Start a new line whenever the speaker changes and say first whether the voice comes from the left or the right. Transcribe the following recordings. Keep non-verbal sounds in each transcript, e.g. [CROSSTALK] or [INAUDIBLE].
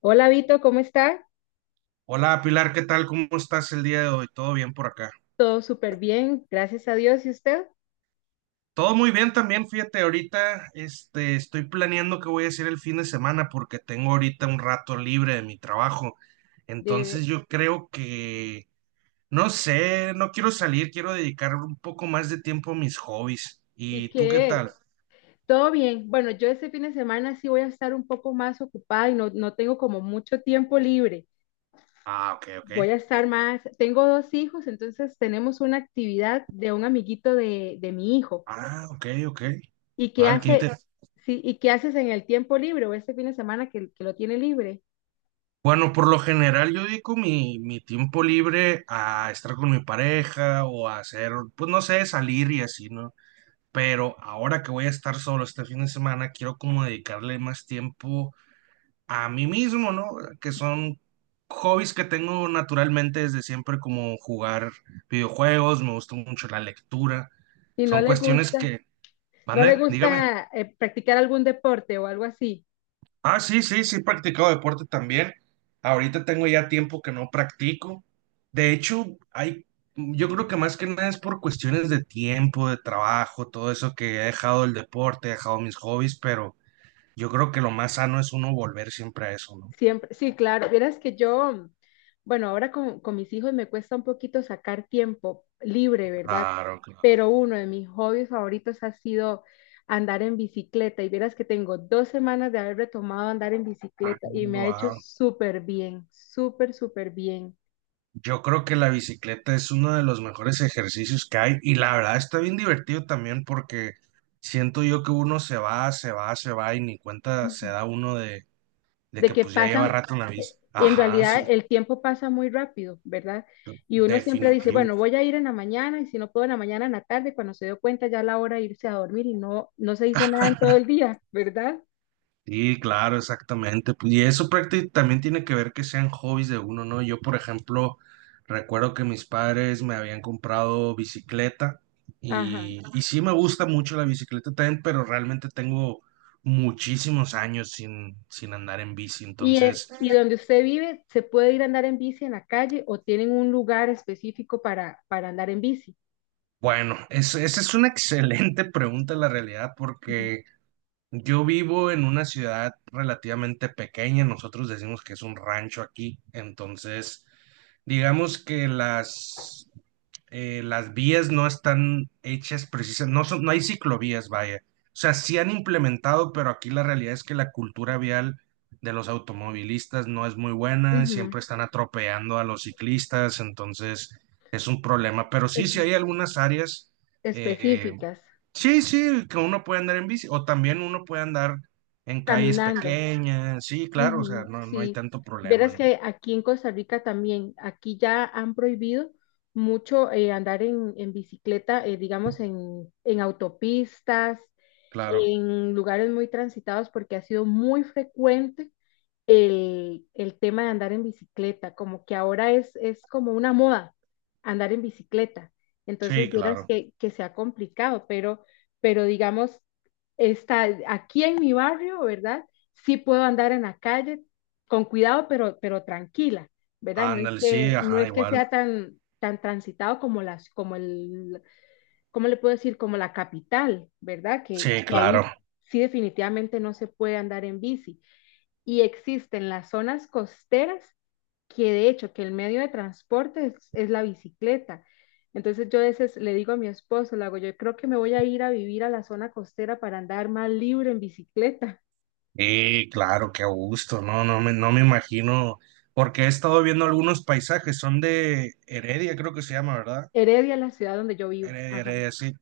left: Hola Vito, ¿cómo está?
right: Hola Pilar, ¿qué tal? ¿Cómo estás el día de hoy? ¿Todo bien por acá?
left: Todo súper bien, gracias a Dios. ¿Y usted?
right: Todo muy bien también, fíjate, ahorita estoy planeando qué voy a hacer el fin de semana porque tengo ahorita un rato libre de mi trabajo.
left: De-
right: Entonces yo creo que, no sé, no quiero salir, quiero dedicar un poco más de tiempo a mis hobbies.
left: ¿Y
right: ¿Y tú qué
left: qué?
right: tal?
left: Todo bien. Bueno, yo este fin de semana sí voy a estar un poco más ocupada y no tengo como mucho tiempo libre.
right: Ah, ok, ok.
left: Voy a estar más, tengo dos hijos, entonces tenemos una actividad de un amiguito de mi hijo.
right: Ah, ok, ok.
left: ¿Y qué
right: Vale, qué
left: hace? Sí, ¿y qué haces en el tiempo libre o este fin de semana que lo tiene libre?
right: Bueno, por lo general yo dedico mi tiempo libre a estar con mi pareja o a hacer, pues no sé, salir y así, ¿no? Pero ahora que voy a estar solo este fin de semana, quiero como dedicarle más tiempo a mí mismo, ¿no? Que son hobbies que tengo naturalmente desde siempre, como jugar videojuegos, me gusta mucho la lectura,
left: Y no
right: son
left: le
right: cuestiones
left: gusta,
right: que,
left: no le
right: ¿mande? Dígame.
left: gusta practicar algún deporte o algo así.
right: Ah, sí, sí, sí, he practicado deporte también. Ahorita tengo ya tiempo que no practico. De hecho, yo creo que más que nada es por cuestiones de tiempo, de trabajo, todo eso que he dejado el deporte, he dejado mis hobbies, pero yo creo que lo más sano es uno volver siempre a eso, ¿no?
left: Siempre, sí, claro. Vieras que yo, bueno, ahora con mis hijos me cuesta un poquito sacar tiempo libre, ¿verdad?
right: Claro, claro.
left: Pero uno de mis hobbies favoritos ha sido andar en bicicleta. Y vieras que tengo dos semanas de haber retomado andar en
right: Ah,
left: bicicleta y me ha hecho
right: wow.
left: súper bien, súper, súper bien.
right: Yo creo que la bicicleta es uno de los mejores ejercicios que hay y la verdad está bien divertido también porque siento yo que uno se va, se va, se va y ni cuenta se da uno de
left: De
right: que
left: que
right: pues ya lleva
left: pasan,
right: rato en la bici.
left: en
right: Ajá,
left: realidad
right: sí,
left: el tiempo pasa muy rápido, ¿verdad? Y uno siempre dice,
right: definitivo.
left: bueno, voy a ir en la mañana y si no puedo en la mañana, en la tarde, cuando se dio cuenta ya la hora de irse a dormir y no se hizo nada en todo el día, ¿verdad?
right: Sí, claro, exactamente. Pues, y eso prácticamente también tiene que ver que sean hobbies de uno, ¿no? Yo, por ejemplo, recuerdo que mis padres me habían comprado bicicleta
left: Ajá.
right: y sí me gusta mucho la bicicleta también, pero realmente tengo muchísimos años sin andar en bici. Entonces,
left: Y donde usted vive, ¿se puede ir a andar en bici en la calle o tienen un lugar específico para andar en bici?
right: bueno, esa es una [LAUGHS] excelente pregunta, la realidad,
left: Ujú.
right: porque... Yo vivo en una ciudad relativamente pequeña, nosotros decimos que es un rancho aquí, entonces digamos que las vías no están hechas precisas, no hay ciclovías, vaya. O sea, sí han implementado, pero aquí la realidad es que la cultura vial de los automovilistas no es muy buena,
left: Ujú.
right: siempre están atropellando a los ciclistas, entonces es un problema. Pero sí, sí
left: Es-
right: hay algunas áreas. eh,
left: Específicas,
right: Sí, sí, que uno puede andar en bici o también uno puede andar en calles
left: caminando.
right: pequeñas, sí, claro, o sea,
left: Ujú,
right: no hay
left: sí,
right: tanto problema,
left: verás
right: ¿no?
left: que aquí en Costa Rica también, aquí ya han prohibido mucho andar en bicicleta, digamos, en autopistas,
right: Claro,
left: en lugares muy transitados, porque ha sido muy frecuente el tema de andar en bicicleta, como que ahora es como una moda andar en bicicleta.
right: sí,
left: Entonces, vieras
right: claro.
left: que se ha complicado, pero digamos, está aquí en mi barrio, ¿verdad? Sí puedo andar en la calle con cuidado, pero tranquila, ¿verdad? No es
right: Ándale, sí,
left: que, no
right: ajá,
left: es que
right: igual.
left: sea tan, tan transitado como las, como el, ¿cómo le puedo decir? Como la capital, ¿verdad?
right: Sí,
left: Que
right: claro.
left: ahí sí definitivamente no se puede andar en bici y existen las zonas costeras que de hecho que el medio de transporte es la bicicleta. Entonces yo a veces le digo a mi esposo, le hago, yo creo que me voy a ir a vivir a la zona costera para andar más libre en bicicleta.
right: Sí, claro, qué gusto, no, no me imagino, porque he estado viendo algunos paisajes, son de Heredia, creo que se llama, ¿verdad?
left: Heredia es la ciudad donde yo vivo.
right: Heredia,
left: Ajá.
right: Heredia, sí.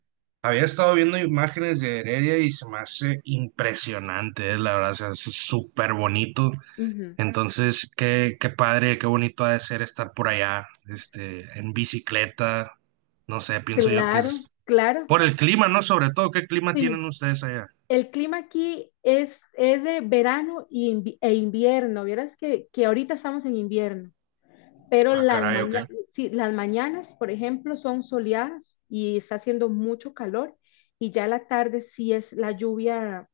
right: Había estado viendo imágenes de Heredia y se me hace impresionante, la verdad, o sea, es súper bonito.
left: Ujú.
right: Entonces, qué padre, qué bonito ha de ser estar por allá, en bicicleta. No sé, pienso yo que
left: Claro,
right: es
left: claro.
right: por el clima, ¿no? Sobre todo, ¿qué clima
left: Sí,
right: tienen ustedes allá?
left: el clima aquí es de verano y e invierno. Vieras que ahorita estamos en invierno. Pero
right: Ah,
left: las,
right: caray, ok.
left: maña- sí, las mañanas, por ejemplo, son soleadas y está haciendo mucho calor y ya la tarde sí es la lluvia,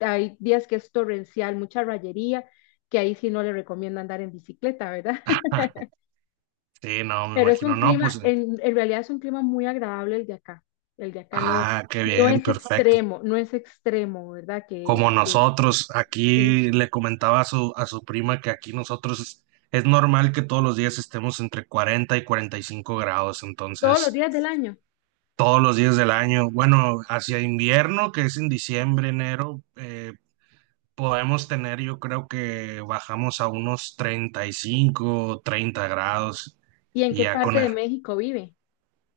left: hay días que es torrencial, mucha rayería, que ahí sí no le recomiendo andar en bicicleta, ¿verdad? [LAUGHS]
right: [LAUGHS] Sí, no, me
left: Pero es
right: imagino,
left: un
right: no, pues,
left: clima, en realidad es un clima muy agradable el de acá. El de acá no,
right: qué
left: no
right: bien,
left: es
right: perfecto.
left: extremo, no es extremo, ¿verdad?
right: Como
left: Que
right: nosotros,
left: sí,
right: aquí le comentaba a a su prima que aquí nosotros es normal que todos los días estemos entre 40 y 45 grados,
left: todos los
right: entonces
left: días del año.
right: todos los días del año. Bueno, hacia invierno, que es en diciembre, enero, podemos tener, yo creo que bajamos a unos 35, 30 grados.
left: ¿Y en
right: Y
left: qué
right: ya con
left: parte de
right: el-
left: México vive?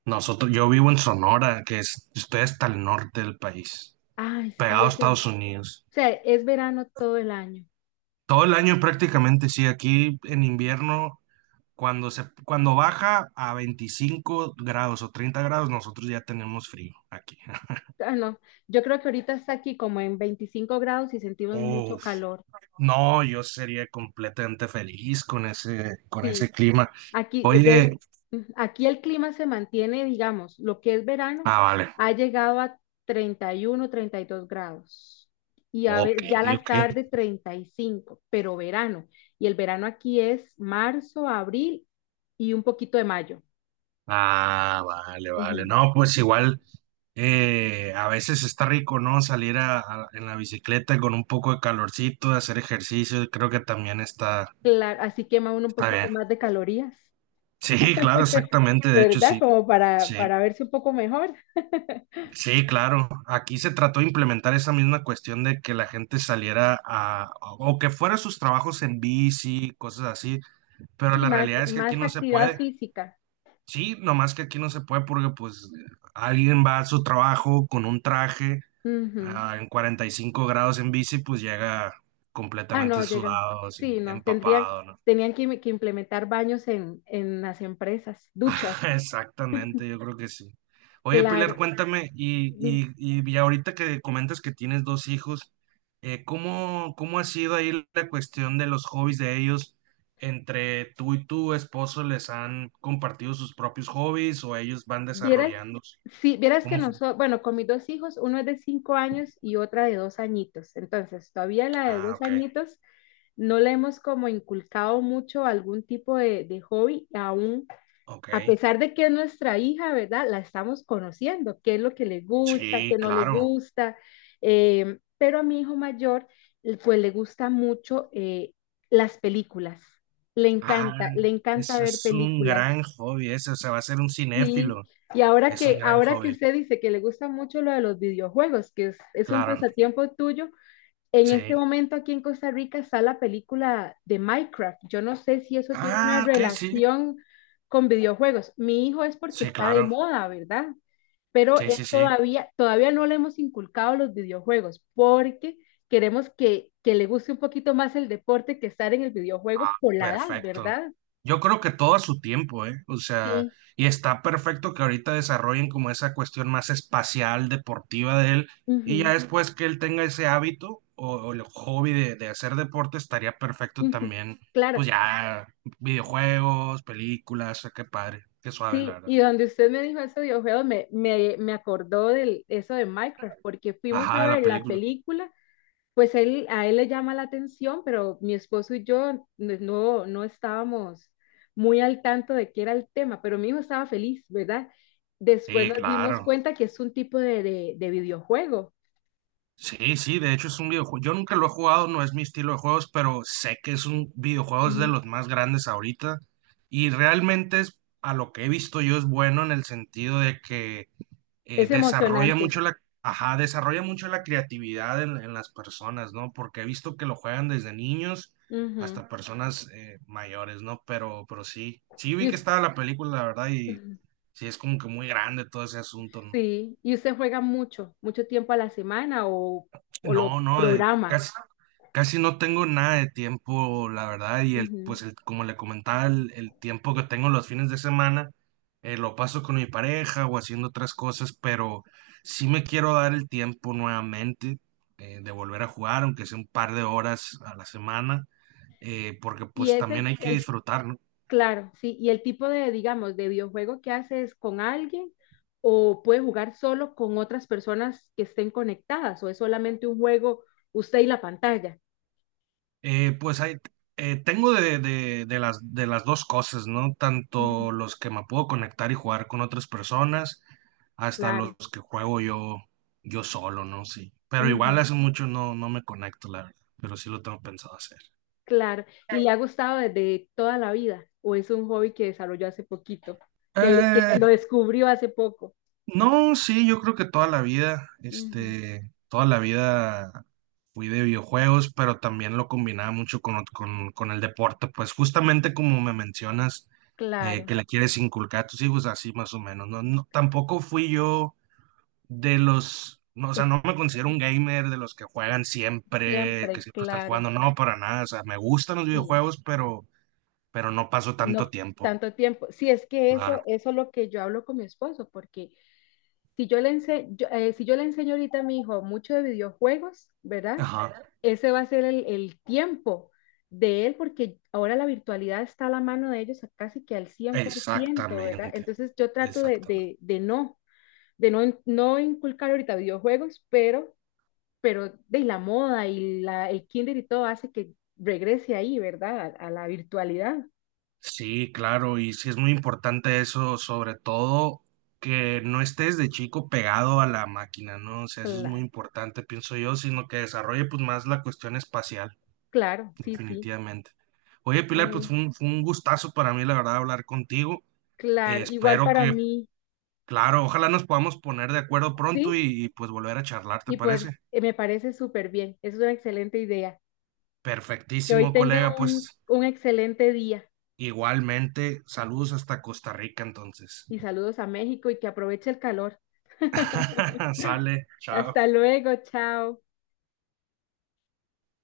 right: Nosotros, yo vivo en Sonora, estoy hasta el norte del país,
left: Ay, sí,
right: pegado a
left: eso. O
right: Estados Unidos.
left: sea, es verano todo el año.
right: Todo el año prácticamente, sí, aquí en invierno, cuando baja a 25 grados o 30 grados, nosotros ya tenemos frío aquí. [LAUGHS]
left: Ah, no, yo creo que ahorita está aquí como en 25 grados y sentimos mucho
right: Uf.
left: calor.
right: No, yo sería completamente feliz con ese, con
left: Sí,
right: ese clima.
left: aquí, de,
right: Oye,
left: aquí el clima se mantiene, digamos, lo que es verano
right: vale,
left: ha llegado a 31, 32 grados y
right: ok,
left: ya la
right: ok.
left: tarde 35, pero verano. Y el verano aquí es marzo, abril y un poquito de mayo.
right: Ah, vale, vale.
left: Ujú.
right: No, pues igual a veces está rico, ¿no? Salir a, en la bicicleta con un poco de calorcito, hacer ejercicio, creo que también está,
left: Claro, así quema uno un
right: está
left: poquito
right: bien.
left: más de calorías,
right: Sí, claro,
left: [LAUGHS]
right: exactamente, de hecho
left: ¿verdad?
right: sí.
left: Como
right: Sí,
left: para verse un poco mejor.
right: sí, claro. Aquí se trató de implementar esa misma cuestión de que la gente saliera a, o que fuera a sus trabajos en bici, cosas así pero
left: Sí,
right: la
left: más,
right: realidad es que aquí
left: más
right: no se
left: actividad
right: puede.
left: física.
right: Sí, nomás que aquí no se puede porque pues alguien va a su trabajo con un traje
left: Ujú.
right: en 45 grados en bici, pues llega
left: Ah,
right: completamente
left: no, llegan.
right: sudado, así,
left: Sí, no, tendrían,
right: empapado, ¿no?
left: tenían que implementar baños en las empresas, duchas.
right: [LAUGHS] Exactamente, yo creo que sí. Oye, Pilar,
left: Claro.
right: cuéntame, y ya ahorita que comentas que tienes dos hijos, ¿Cómo ha sido ahí la cuestión de los hobbies de ellos? ¿Entre tú y tu esposo les han compartido sus propios hobbies o ellos van
left: Vieras,
right: desarrollándose?
left: sí, vieras que
right: ¿Cómo fue?
left: nosotros, bueno, con mis dos hijos, uno es de 5 años y otra de 2 añitos. Entonces, todavía la de
right: Ah,
left: dos
right: ok,
left: añitos no le hemos como inculcado mucho algún tipo de hobby, aún
right: ok.
left: a pesar de que es nuestra hija, ¿verdad? La estamos conociendo, qué es lo que le gusta, qué
right: Sí,
left: no le
right: claro.
left: gusta. Pero a mi hijo mayor, pues le gusta mucho las películas.
right: Ah,
left: Le encanta
right: ese
left: ver
right: es un
left: películas.
right: gran hobby, ese, o sea, va a ser un
left: Sí.
right: cinéfilo.
left: Y
right: Es un gran
left: ahora que
right: hobby,
left: usted dice que le gusta mucho lo de los videojuegos, es un
right: claro,
left: pasatiempo tuyo, en este
right: sí.
left: momento aquí en Costa Rica está la película de Minecraft. Yo no sé si eso tiene una
right: Ah, ok, sí.
left: relación con videojuegos. Mi hijo es porque
right: Sí,
left: está de
right: claro.
left: moda, ¿verdad? Pero
right: Sí,
left: él
right: sí, sí.
left: todavía, todavía no le hemos inculcado los videojuegos porque queremos que le guste un poquito más el deporte que estar en el
right: Ah,
left: videojuego por la edad,
right: perfecto.
left: ¿verdad?
right: Yo creo que todo a su tiempo, ¿eh? O sea,
left: Sí.
right: y está perfecto que ahorita desarrollen como esa cuestión más espacial, deportiva de él, y ya
left: Ujú,
right: después que él tenga ese hábito o el hobby de hacer deporte, estaría perfecto
left: ujú.
right: también,
left: Claro,
right: pues ya, videojuegos, películas, qué padre, qué suave, la
left: sí,
right: verdad.
left: y donde usted me dijo eso de videojuegos, me acordó de eso de Minecraft, porque fuimos
right: Ajá,
left: a
right: de la
left: ver la
right: película.
left: película. Pues él, a él le llama la atención, pero mi esposo y yo no, no no estábamos muy al tanto de qué era el tema, pero mi hijo estaba feliz, ¿verdad? Después
right: Sí,
left: nos dimos
right: claro.
left: cuenta que es un tipo de videojuego.
right: Sí, sí, de hecho es un videojuego. Yo nunca lo he jugado, no es mi estilo de juegos, pero sé que es un videojuego es de
left: Ujú.
right: los más grandes ahorita. Y realmente es, a lo que he visto yo es bueno en el sentido de que eh,
left: Es
right: desarrolla
left: emocionante.
right: mucho la, ajá, desarrolla mucho la creatividad en las personas, ¿no? Porque he visto que lo juegan desde niños
left: Ujú.
right: hasta personas mayores, ¿no? Pero sí vi
left: Y
right: que
left: us-
right: estaba la película, la verdad, y
left: ujú.
right: sí es como que muy grande todo ese asunto, ¿no?
left: Sí, y usted juega mucho, mucho tiempo a la semana o lo
right: No, no,
left: programa.
right: casi no tengo nada de tiempo, la verdad, y el,
left: Ujú.
right: pues el, como le comentaba, el tiempo que tengo los fines de semana, lo paso con mi pareja o haciendo otras cosas, pero sí me quiero dar el tiempo nuevamente de volver a jugar, aunque sea un par de horas a la semana, porque
left: Y
right: pues también
left: ese,
right: hay que
left: el
right: disfrutar, ¿no?
left: Claro, sí, y el tipo de, digamos, de videojuego que haces con alguien o puede jugar solo con otras personas que estén conectadas o es solamente un juego usted y la pantalla.
right: Pues hay, tengo de las dos cosas, ¿no?
left: Ujú,
right: Tanto los que me puedo conectar y jugar con otras personas, hasta los
left: claro,
right: que juego yo solo, ¿no? Sí. Pero igual
left: ujú,
right: hace mucho no me conecto, la verdad. Pero sí lo tengo pensado hacer.
left: claro. ¿Y le ha gustado desde toda la vida o es un hobby que desarrolló hace poquito, que, que lo
right: Eh,
left: descubrió hace poco?
right: No, sí, yo creo que toda la vida,
left: Ujú,
right: toda la vida fui de videojuegos, pero también lo combinaba mucho con el deporte, pues justamente como me mencionas,
left: claro,
right: que le quieres inculcar a tus hijos, así más o menos, no, no, tampoco fui yo de los, no, o sea,
left: eh,
right: no me considero un gamer de los que juegan siempre, que
left: siempre,
right: siempre están
left: claro,
right: jugando, no, para nada, o sea, me gustan los
left: sí.
right: videojuegos, pero, no paso tanto
left: No
right: tiempo,
left: tanto tiempo. Sí, es que eso,
right: claro.
left: eso es lo que yo hablo con mi esposo, porque si yo yo, si yo le enseño ahorita a mi hijo mucho de videojuegos, ¿verdad?
right: Ajá,
left: Ese va a ser el tiempo de él porque ahora la virtualidad está a la mano de ellos a casi que al 100%, ¿verdad?
right: exactamente,
left: Entonces yo trato
right: exactamente.
left: de no, no inculcar ahorita videojuegos, pero de la moda y la, el kinder y todo hace que regrese ahí, ¿verdad? A la virtualidad.
right: Sí, claro, y sí es muy importante eso, sobre todo que no estés de chico pegado a la máquina, ¿no? O sea, eso es muy
left: Claro,
right: importante, pienso yo, sino que desarrolle pues más la cuestión espacial,
left: claro, sí, sí.
right: definitivamente. Oye, Pilar, pues
left: Ay,
right: fue un, gustazo para mí, la verdad, hablar contigo.
left: claro, igual
right: Espero
left: para
right: que,
left: mí,
right: claro, ojalá nos podamos poner de acuerdo pronto
left: ¿sí?
right: pues volver a charlar, ¿te
left: Y pues
right: parece?
left: me parece súper bien, es una excelente idea. Que hoy
right: Perfectísimo,
left: tenga
right: colega, pues
left: un excelente día
right: igualmente, saludos hasta Costa Rica entonces.
left: y saludos a México y que aproveche el calor.
right: [LAUGHS] Sale,
left: Hasta
right: chao.
left: luego, chao.